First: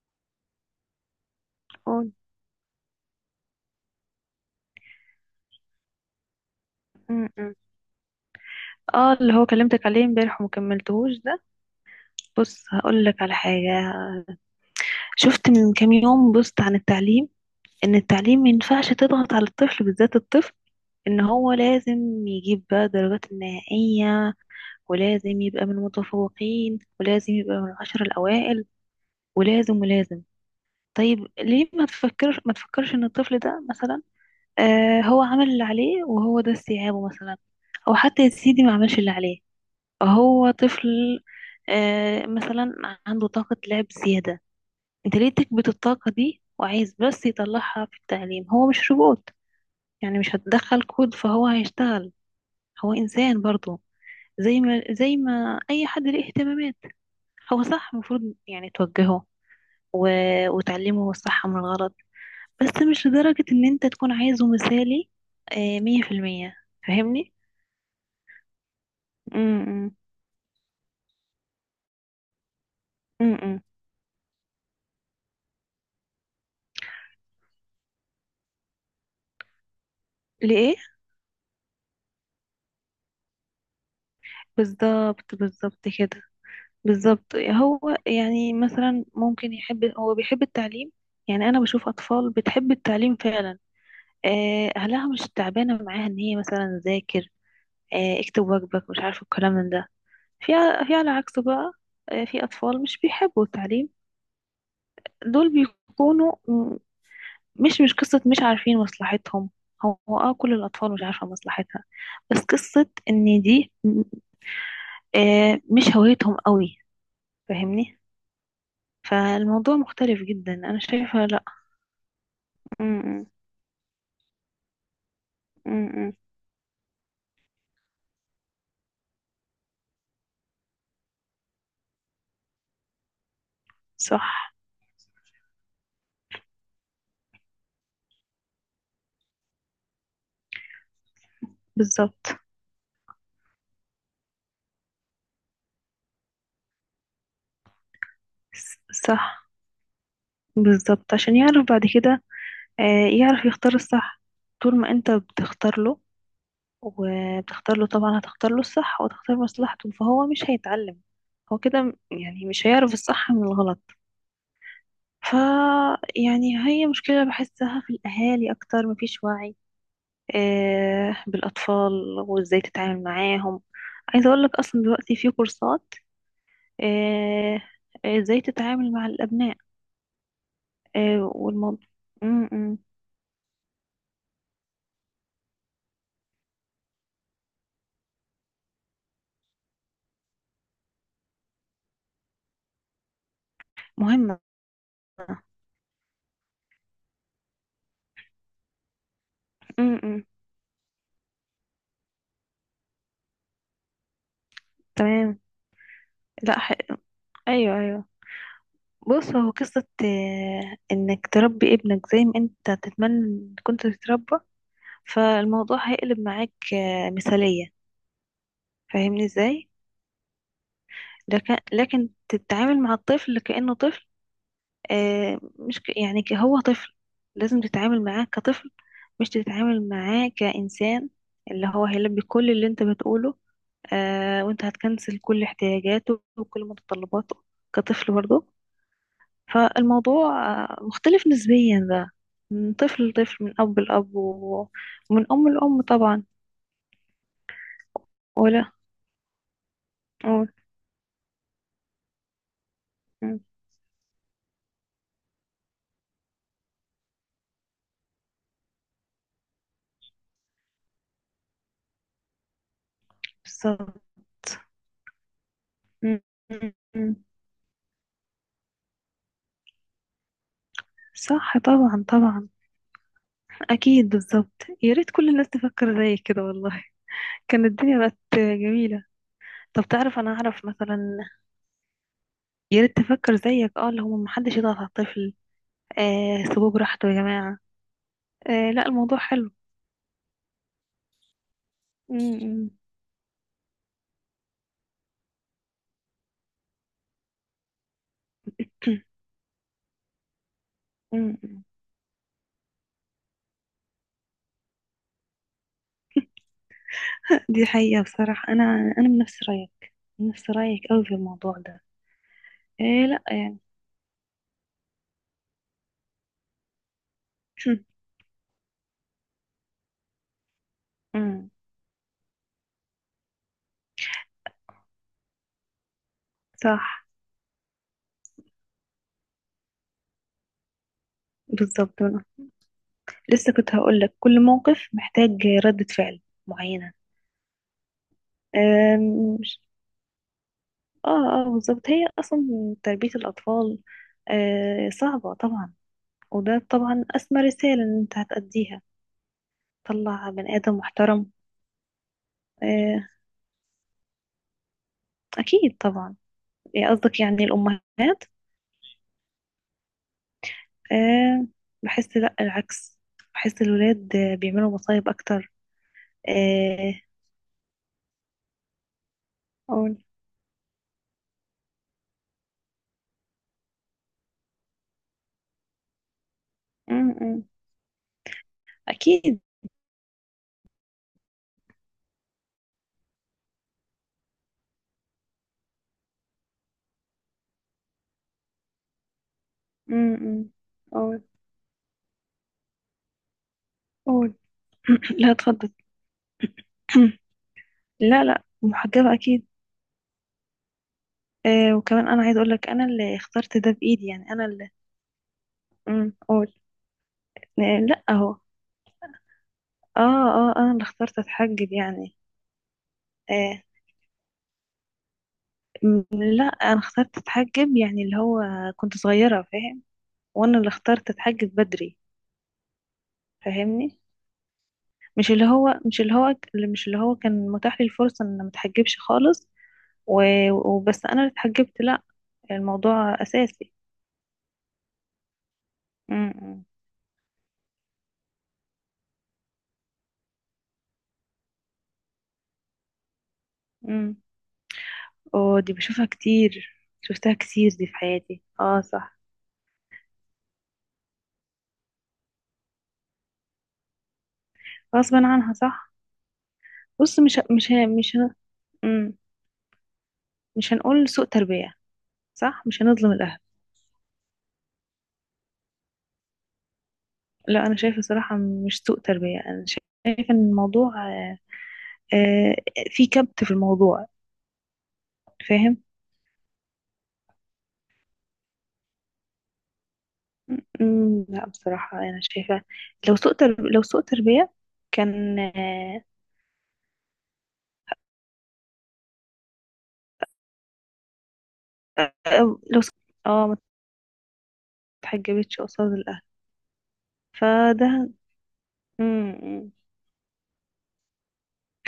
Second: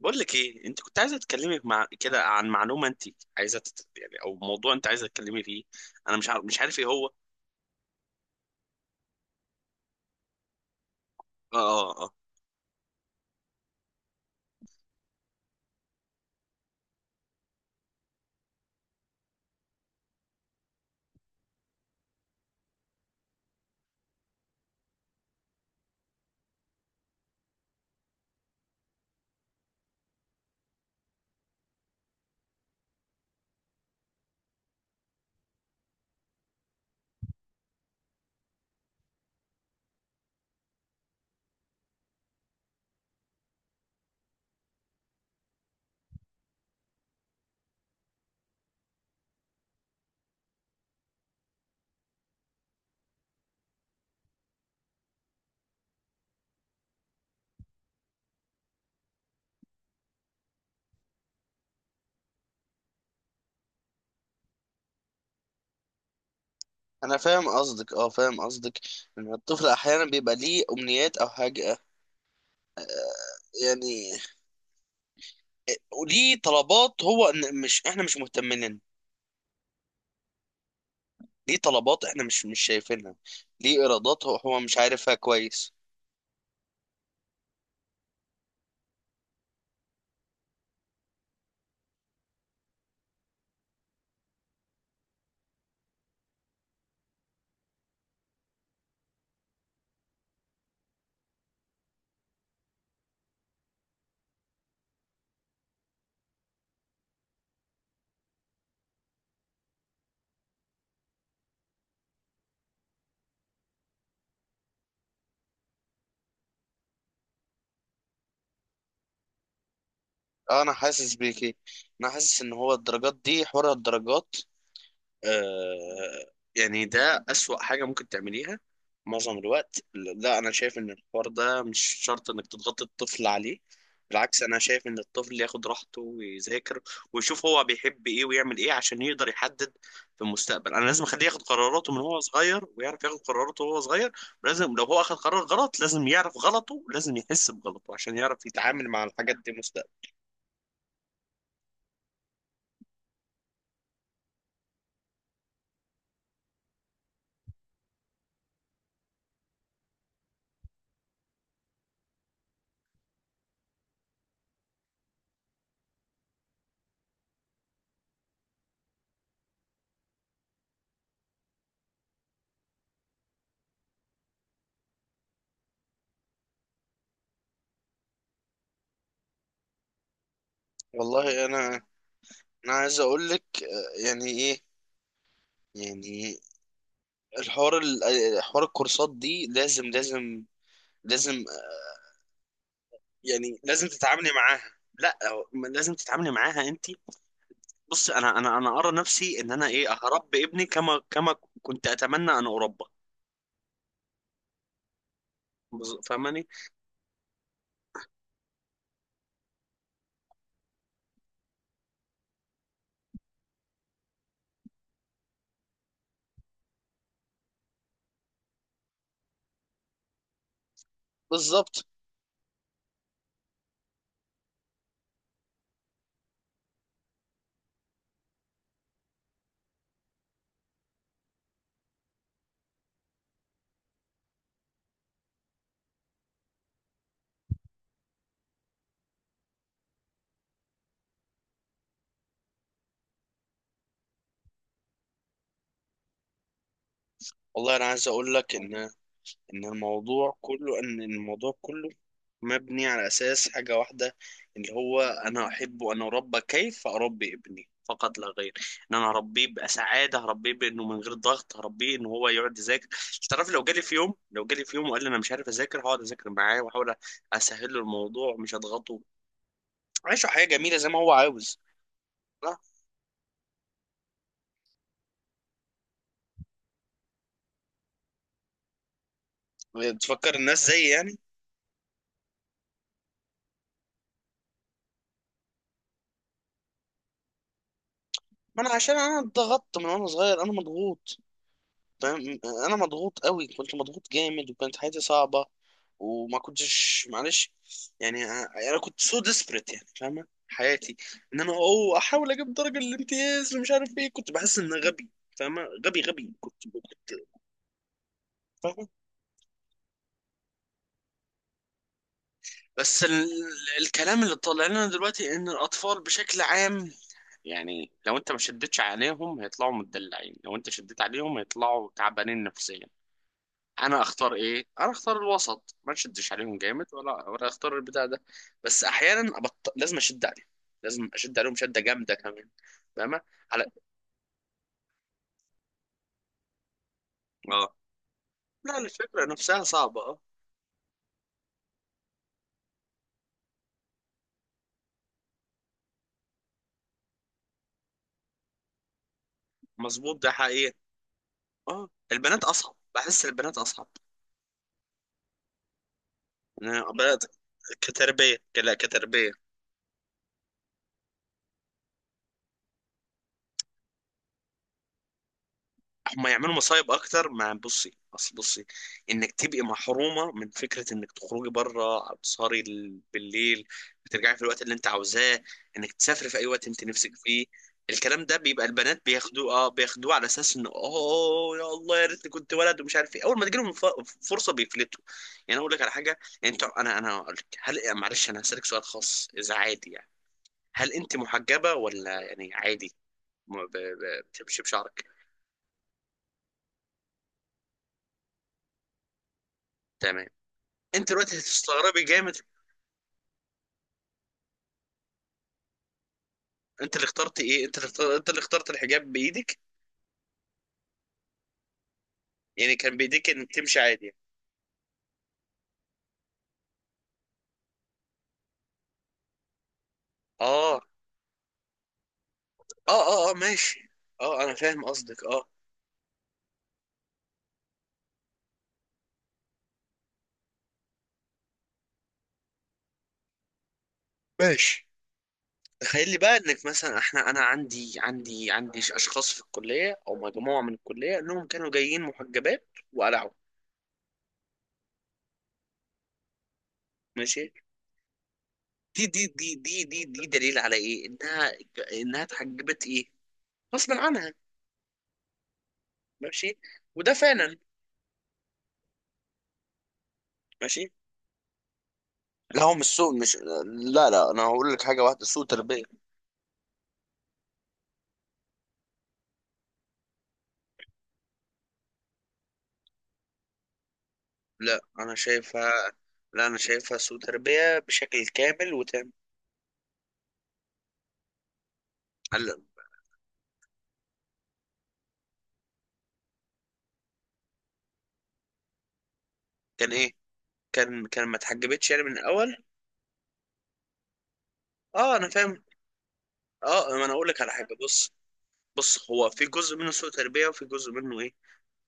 بقول لك ايه، انت كنت عايزه تتكلمي مع قول. كده عن معلومه، انت عايزه يعني او موضوع انت عايزه تتكلمي فيه. انا مش عارف ايه هو. م. اه، اللي هو كلمتك عليه امبارح ومكملتهوش ده. اه، اه، اه. بص، هقول لك على حاجة. شفت من كام يوم بوست عن التعليم، ان التعليم ما ينفعش تضغط على الطفل، بالذات الطفل. ان هو لازم يجيب بقى الدرجات النهائية، ولازم يبقى من المتفوقين، ولازم يبقى من العشر الاوائل، ولازم. طيب ليه ما تفكرش ان الطفل ده مثلا هو عمل اللي عليه، وهو ده استيعابه مثلا، او حتى يا سيدي ما عملش اللي عليه. هو طفل. مثلا، عنده طاقة لعب زيادة. انت ليه تكبت الطاقة دي وعايز بس يطلعها في التعليم؟ هو مش روبوت، يعني مش هتدخل كود فهو هيشتغل. هو إنسان برضه، زي ما أي حد ليه اهتمامات. هو صح المفروض يعني توجهه و... وتعلمه الصح من الغلط. بس مش لدرجة إن انت تكون عايزه مثالي آه، مية في المية. انا فاهمني؟ فاهم قصدك، اه، فاهم قصدك. ان م- الطفل م- احيانا بيبقى ليه امنيات او حاجه، م- م. يعني، وليه طلبات هو، إن مش احنا مش مهتمين لنا. ليه؟ ليه طلبات احنا مش شايفينها، ليه ارادات هو مش عارفها بالظبط، كويس. بالظبط كده. بالظبط، هو يعني مثلا ممكن يحب، هو بيحب التعليم. يعني انا بشوف اطفال بتحب التعليم فعلا، آه، اهلها مش تعبانه معاها ان هي مثلا ذاكر، آه، اكتب واجبك، مش عارفه الكلام من ده. في في على عكسه بقى، آه، في اطفال مش بيحبوا التعليم. دول بيكونوا مش قصه مش عارفين مصلحتهم. هو اه، كل الاطفال مش عارفه مصلحتها. بس قصه ان دي آه، مش هويتهم قوي، فاهمني؟ فالموضوع مختلف جدا، آه، انا انا حاسس شايفه لا. بيكي. انا حاسس ان هو الدرجات امم دي حوار الدرجات امم امم. آه يعني ده أسوأ حاجة ممكن تعمليها معظم الوقت. لا، أنا شايف إن الحوار ده مش شرط إنك تضغط الطفل عليه. صح، بالعكس، أنا شايف إن الطفل ياخد راحته ويذاكر، ويشوف هو بيحب إيه ويعمل إيه عشان يقدر يحدد في المستقبل. أنا لازم أخليه ياخد قراراته من هو بالظبط. صغير، ويعرف ياخد قراراته وهو صغير. لازم لو هو أخد قرار غلط، لازم يعرف غلطه، لازم يحس بغلطه عشان يعرف يتعامل مع الحاجات صح، دي مستقبلا. بالظبط. عشان يعرف بعد كده آه، يعرف يختار الصح. طول ما انت بتختار له، وبتختار له طبعا هتختار له الصح وتختار مصلحته، فهو مش هيتعلم. هو كده يعني مش هيعرف الصح من الغلط. ف يعني هي مشكلة بحسها في الأهالي أكتر. مفيش وعي آه، بالأطفال وإزاي تتعامل معاهم. عايزة أقولك أصلا دلوقتي في كورسات آه، آه، ازاي تتعامل مع الابناء آه، والله، أنا والموضوع م- أنا م. عايز أقول لك يعني إيه، يعني حوار الكورسات دي لازم، لازم، لازم. يعني لازم تتعاملي مهمة. معاها. لا، ما لازم تتعاملي معاها انت. بص، انا ارى نفسي ان انا ايه م- م. هربي ابني كما كنت اتمنى ان اربى. تمام. فاهماني؟ لا ح... ايوه، ايوه. بص، هو قصة آه، انك تربي ابنك زي ما انت تتمنى إن كنت تتربى، فالموضوع هيقلب معاك آه، مثالية. فاهمني ازاي؟ لكن بالظبط. لكن تتعامل مع الطفل كأنه طفل آه، مش ك- يعني ك- هو طفل، لازم تتعامل معاه كطفل، مش تتعامل معاه كإنسان اللي هو هيلبي كل اللي انت بتقوله. آه، وانت هتكنسل كل احتياجاته وكل متطلباته، كطفل برضه. فالموضوع آه مختلف نسبيا بقى، من طفل لطفل، من أب لأب ومن أم لأم طبعا. والله، انا عايز اقول لك ولا ان الموضوع قول. كله ان الموضوع كله مبني على مم، اساس حاجه واحده، اللي هو انا احبه، انا اربى كيف اربي ابني فقط لا غير. ان انا اربيه بسعاده، هربيه بانه من غير ضغط، هربيه ان هو يقعد يذاكر. تعرف، لو جالي بالظبط. في يوم لو جالي في يوم وقال لي انا مش عارف اذاكر، هقعد مم، اذاكر معاه مم، واحاول مم. اسهل له الموضوع، مش اضغطه. عيشه حياه جميله زي ما هو صح، عاوز. طبعا طبعا. أكيد، بالظبط. يا ريت كل الناس تفكر زي كده والله، كانت الدنيا بقت جميلة. طب لا تعرف، انا تفكر اعرف الناس زي، مثلا. يعني، يا ريت تفكر زيك اه، اللي هم محدش يضغط على الطفل آه، سيبوه براحته يا جماعة. ما آه انا لا، عشان الموضوع انا حلو. اتضغطت من وانا صغير، انا مضغوط. م- فاهم؟ م- انا مضغوط قوي، كنت مضغوط جامد وكانت حياتي صعبه، وما كنتش، معلش، يعني انا كنت سو ديسبريت، يعني فاهمه حياتي. م- ان انا م. احاول اجيب درجه الامتياز ومش عارف ايه، كنت بحس ان غبي. فاهمه؟ غبي، غبي كنت. دي حقيقة بصراحة. فاهمه؟ انا من نفس رأيك، من نفس رأيك قوي في الموضوع ده. بس آه لا، ال... يعني. الكلام اللي طالع لنا دلوقتي ان الاطفال بشكل عام، يعني لو انت ما شدتش عليهم هيطلعوا متدلعين، لو انت شديت عليهم م. هيطلعوا تعبانين نفسيا. انا اختار ايه؟ انا اختار الوسط، ما نشدش عليهم صح، جامد ولا اختار البتاع ده. بس احيانا لازم اشد عليهم، لازم اشد عليهم شده بالظبط. جامده أنا كمان. فاهمه؟ لسه على، كنت هقول لك كل موقف محتاج ردة فعل معينة. اه. لا الفكره مش نفسها صعبه، اه. اه، اه بالظبط. هي اصلا تربية الاطفال آه صعبة طبعا، وده طبعا أسمى رسالة إن أنت هتأديها. مظبوط، ده طلع بني حقيقي. آدم محترم اه، البنات اصعب، آه، بحس البنات اصعب. أكيد طبعا. انا إيه قصدك، بدات يعني الأمهات؟ كتربيه، لا، كتربيه. آه. بحس لأ، العكس، بحس الولاد آه، بيعملوا مصايب أكتر. هم يعملوا مصايب آه، اكتر. مع بصي، اصل بصي، انك تبقي قول. محرومه من فكره انك تخرجي بره، تسهري بالليل، بترجعي في الوقت اللي انت عاوزاه، انك تسافري في اي وقت انت م- نفسك م. فيه. الكلام ده بيبقى البنات أكيد. بياخدوه على اساس انه اوه يا الله يا ريتني كنت ولد ومش عارف ايه. اول ما تجيلهم فرصه بيفلتوا. يعني أنا اقول لك على حاجه. انت انا انا هقول لك، هل، معلش، انا هسالك سؤال خاص اذا عادي، م- يعني. م. هل انت قول. محجبه ولا، يعني، عادي؟ ما قول. بتمشي بشعرك. لا، اتفضل. لا لا، محجبة أكيد. تمام. انت دلوقتي آه، هتستغربي وكمان أنا عايز جامد. أقولك، أنا اللي اخترت ده بإيدي، يعني أنا اللي، مم، قول. انت اللي اخترت آه ايه؟ انت اللي لا اخترت، انت أهو، اللي اخترت الحجاب بايدك؟ آه، آه، أنا اللي اخترت أتحجب يعني. يعني كان بايديك ان آه، تمشي عادي. لا، انا اخترت اتحجب، يعني اللي هو كنت صغيرة، فاهم. اه، وانا اللي اه، اخترت اتحجب بدري، اه، اه، ماشي. فاهمني؟ اه، انا فاهم قصدك، مش اه، اللي هو مش اللي هو مش اللي هو كان متاح لي الفرصة ان أنا ما اتحجبش خالص وبس انا اللي اتحجبت. لا، الموضوع اساسي. ماشي. تخيل لي بقى، امم، انك مثلا احنا، انا عندي اشخاص في الكليه، او مجموعه من الكليه، انهم كانوا جايين محجبات وقلعوا. امم. اه، دي بشوفها كتير، شفتها ماشي. كتير دي في حياتي، اه دي صح. دي دي دي دي دي دليل على ايه، انها، انها اتحجبت ايه، غصب عنها. غصبا عنها صح. ماشي، وده بص، مش ه- فعلا. مش ه- مش ه- مم. مش ماشي. هنقول سوء تربية. لا صح، هو مش مش هنظلم سوء مش الاهل. لا، لا، انا هقول لك حاجه واحده، سوء تربيه. لا، انا شايفه صراحه مش سوء تربيه. انا شايفه ان الموضوع آه، آه، في كبت في الموضوع، لا انا شايفها، فاهم. لا انا شايفها سوء تربيه بشكل كامل وتام. أمم، لا بصراحه انا هلا. شايفه. لو سوء تربيه كان آه، كان ايه؟ كان ما اتحجبتش، يعني، من الاول. أو لو سوء... اه، ما اه، انا اتحجبتش فاهم. قصاد الاهل اه، ما انا اقول لك على حاجه، فده. بص. بص، هو في امم. جزء منه سوء تربيه، وفي جزء منه ايه،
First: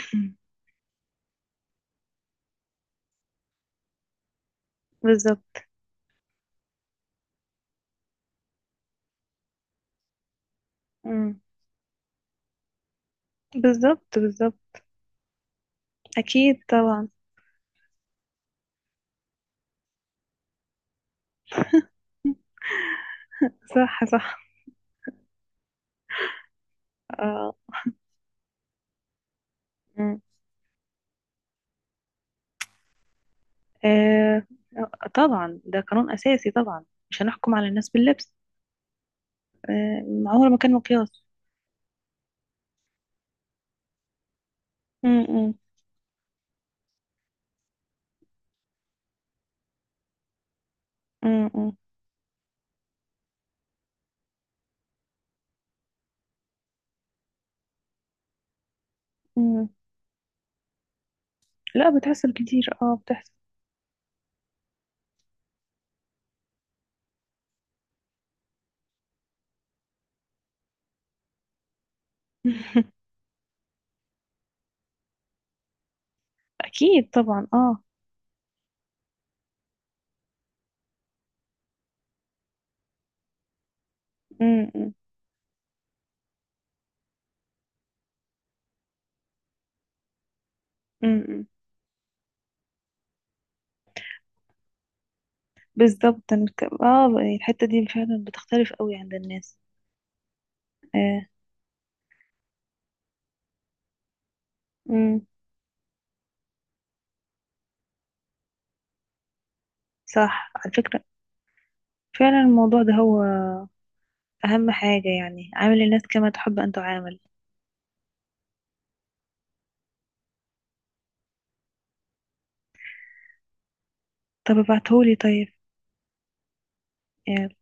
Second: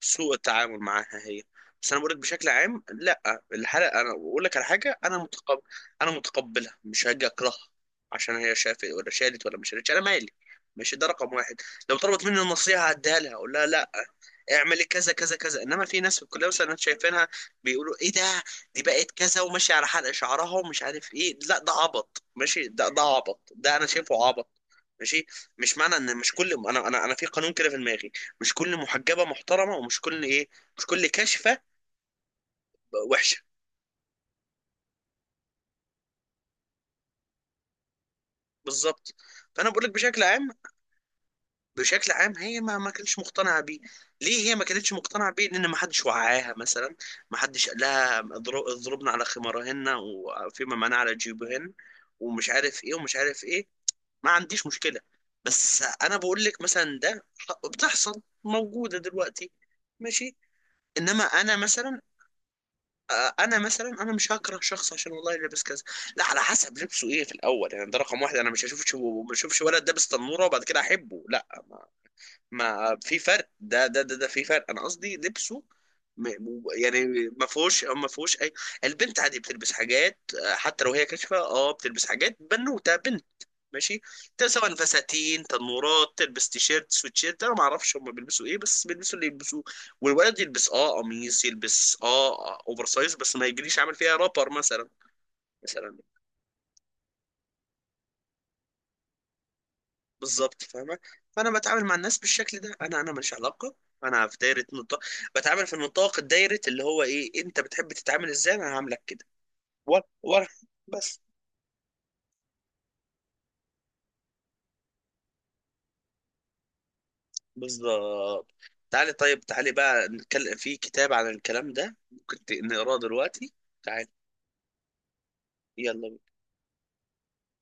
سوء التعامل معاها هي. بس انا بقول لك بشكل عام، لا الحلقه انا بقول لك على حاجه، انا متقبل، بالظبط. انا متقبلها، مش هاجي اكرهها عشان هي شافت ولا شالت ولا مش شالت، انا مالي. ماشي، ده رقم امم، واحد. لو طلبت مني النصيحه هديها لها، اقول لها لا، بالظبط، بالظبط. اعملي كذا كذا كذا. انما في ناس في الكليه اكيد مثلا أنا طبعا. شايفينها بيقولوا ايه ده، دي بقت كذا وماشيه على حلق شعرها ومش عارف ايه. لا ده عبط، ماشي، ده عبط، ده انا صح، شايفه صح. عبط. ماشي. مش معنى ان مش كل، انا في قانون آه. كده في دماغي، مش كل محجبه محترمه، ومش امم. كل ايه، مش كل كاشفه وحشه. آه. آه، طبعا ده قانون اساسي طبعا، مش هنحكم على الناس باللبس بالظبط. فانا بقول لك آه، بشكل عام، عمره ما كان مقياس. بشكل عام هي ما كانتش مقتنعه بيه. ليه هي ما كانتش م- مقتنعه بيه؟ م- لان ما حدش وعاها، مثلا ما حدش قال لها اضربنا على خمارهن، وفيما معناه على م- جيوبهن، م- ومش عارف ايه، ومش عارف ايه. ما عنديش مشكله. بس انا بقول لك مثلا ده بتحصل، موجوده دلوقتي. م. ماشي. انما انا لا، مثلا، بتحصل كتير، اه بتحصل. انا مثلا انا مش هكره شخص عشان، والله، لابس كذا. لا، على حسب لبسه ايه في الاول، يعني ده رقم واحد. انا مش هشوفش ولد لابس تنوره وبعد كده احبه، لا. ما في فرق، ده في فرق، انا قصدي لبسه. يعني اكيد ما طبعا اه. فيهوش اي. البنت عادي بتلبس حاجات، حتى لو هي كاشفه بتلبس حاجات بنوته، بنت. ماشي. م- سواء م- فساتين، تنورات، تلبس تيشيرت، سويتشيرت، انا ما اعرفش هم بيلبسوا ايه، بس بيلبسوا اللي يلبسوه. والولد يلبس م- قميص، م. يلبس اوفر سايز، بس ما يجريش عامل فيها رابر مثلا. مثلا. بالظبط أنا اه، يعني الحتة دي فعلا بتختلف قوي عند الناس. بالظبط، فاهمه. آه. فانا بتعامل مع الناس بالشكل ده، انا ماليش علاقه. انا في دايره، نطاق، م. بتعامل في النطاق، الدايره، اللي هو ايه، انت بتحب تتعامل ازاي انا هعاملك كده. ورا، ورا، صح، على فكرة بس. فعلا الموضوع ده هو اهم حاجة، يعني عامل الناس كما تحب ان تعامل. بالظبط. تعالي طيب، تعالي بقى نتكلم في كتاب عن الكلام ده. ممكن نقراه دلوقتي. تعالي، طب ابعتهولي طيب، يلا. يعني.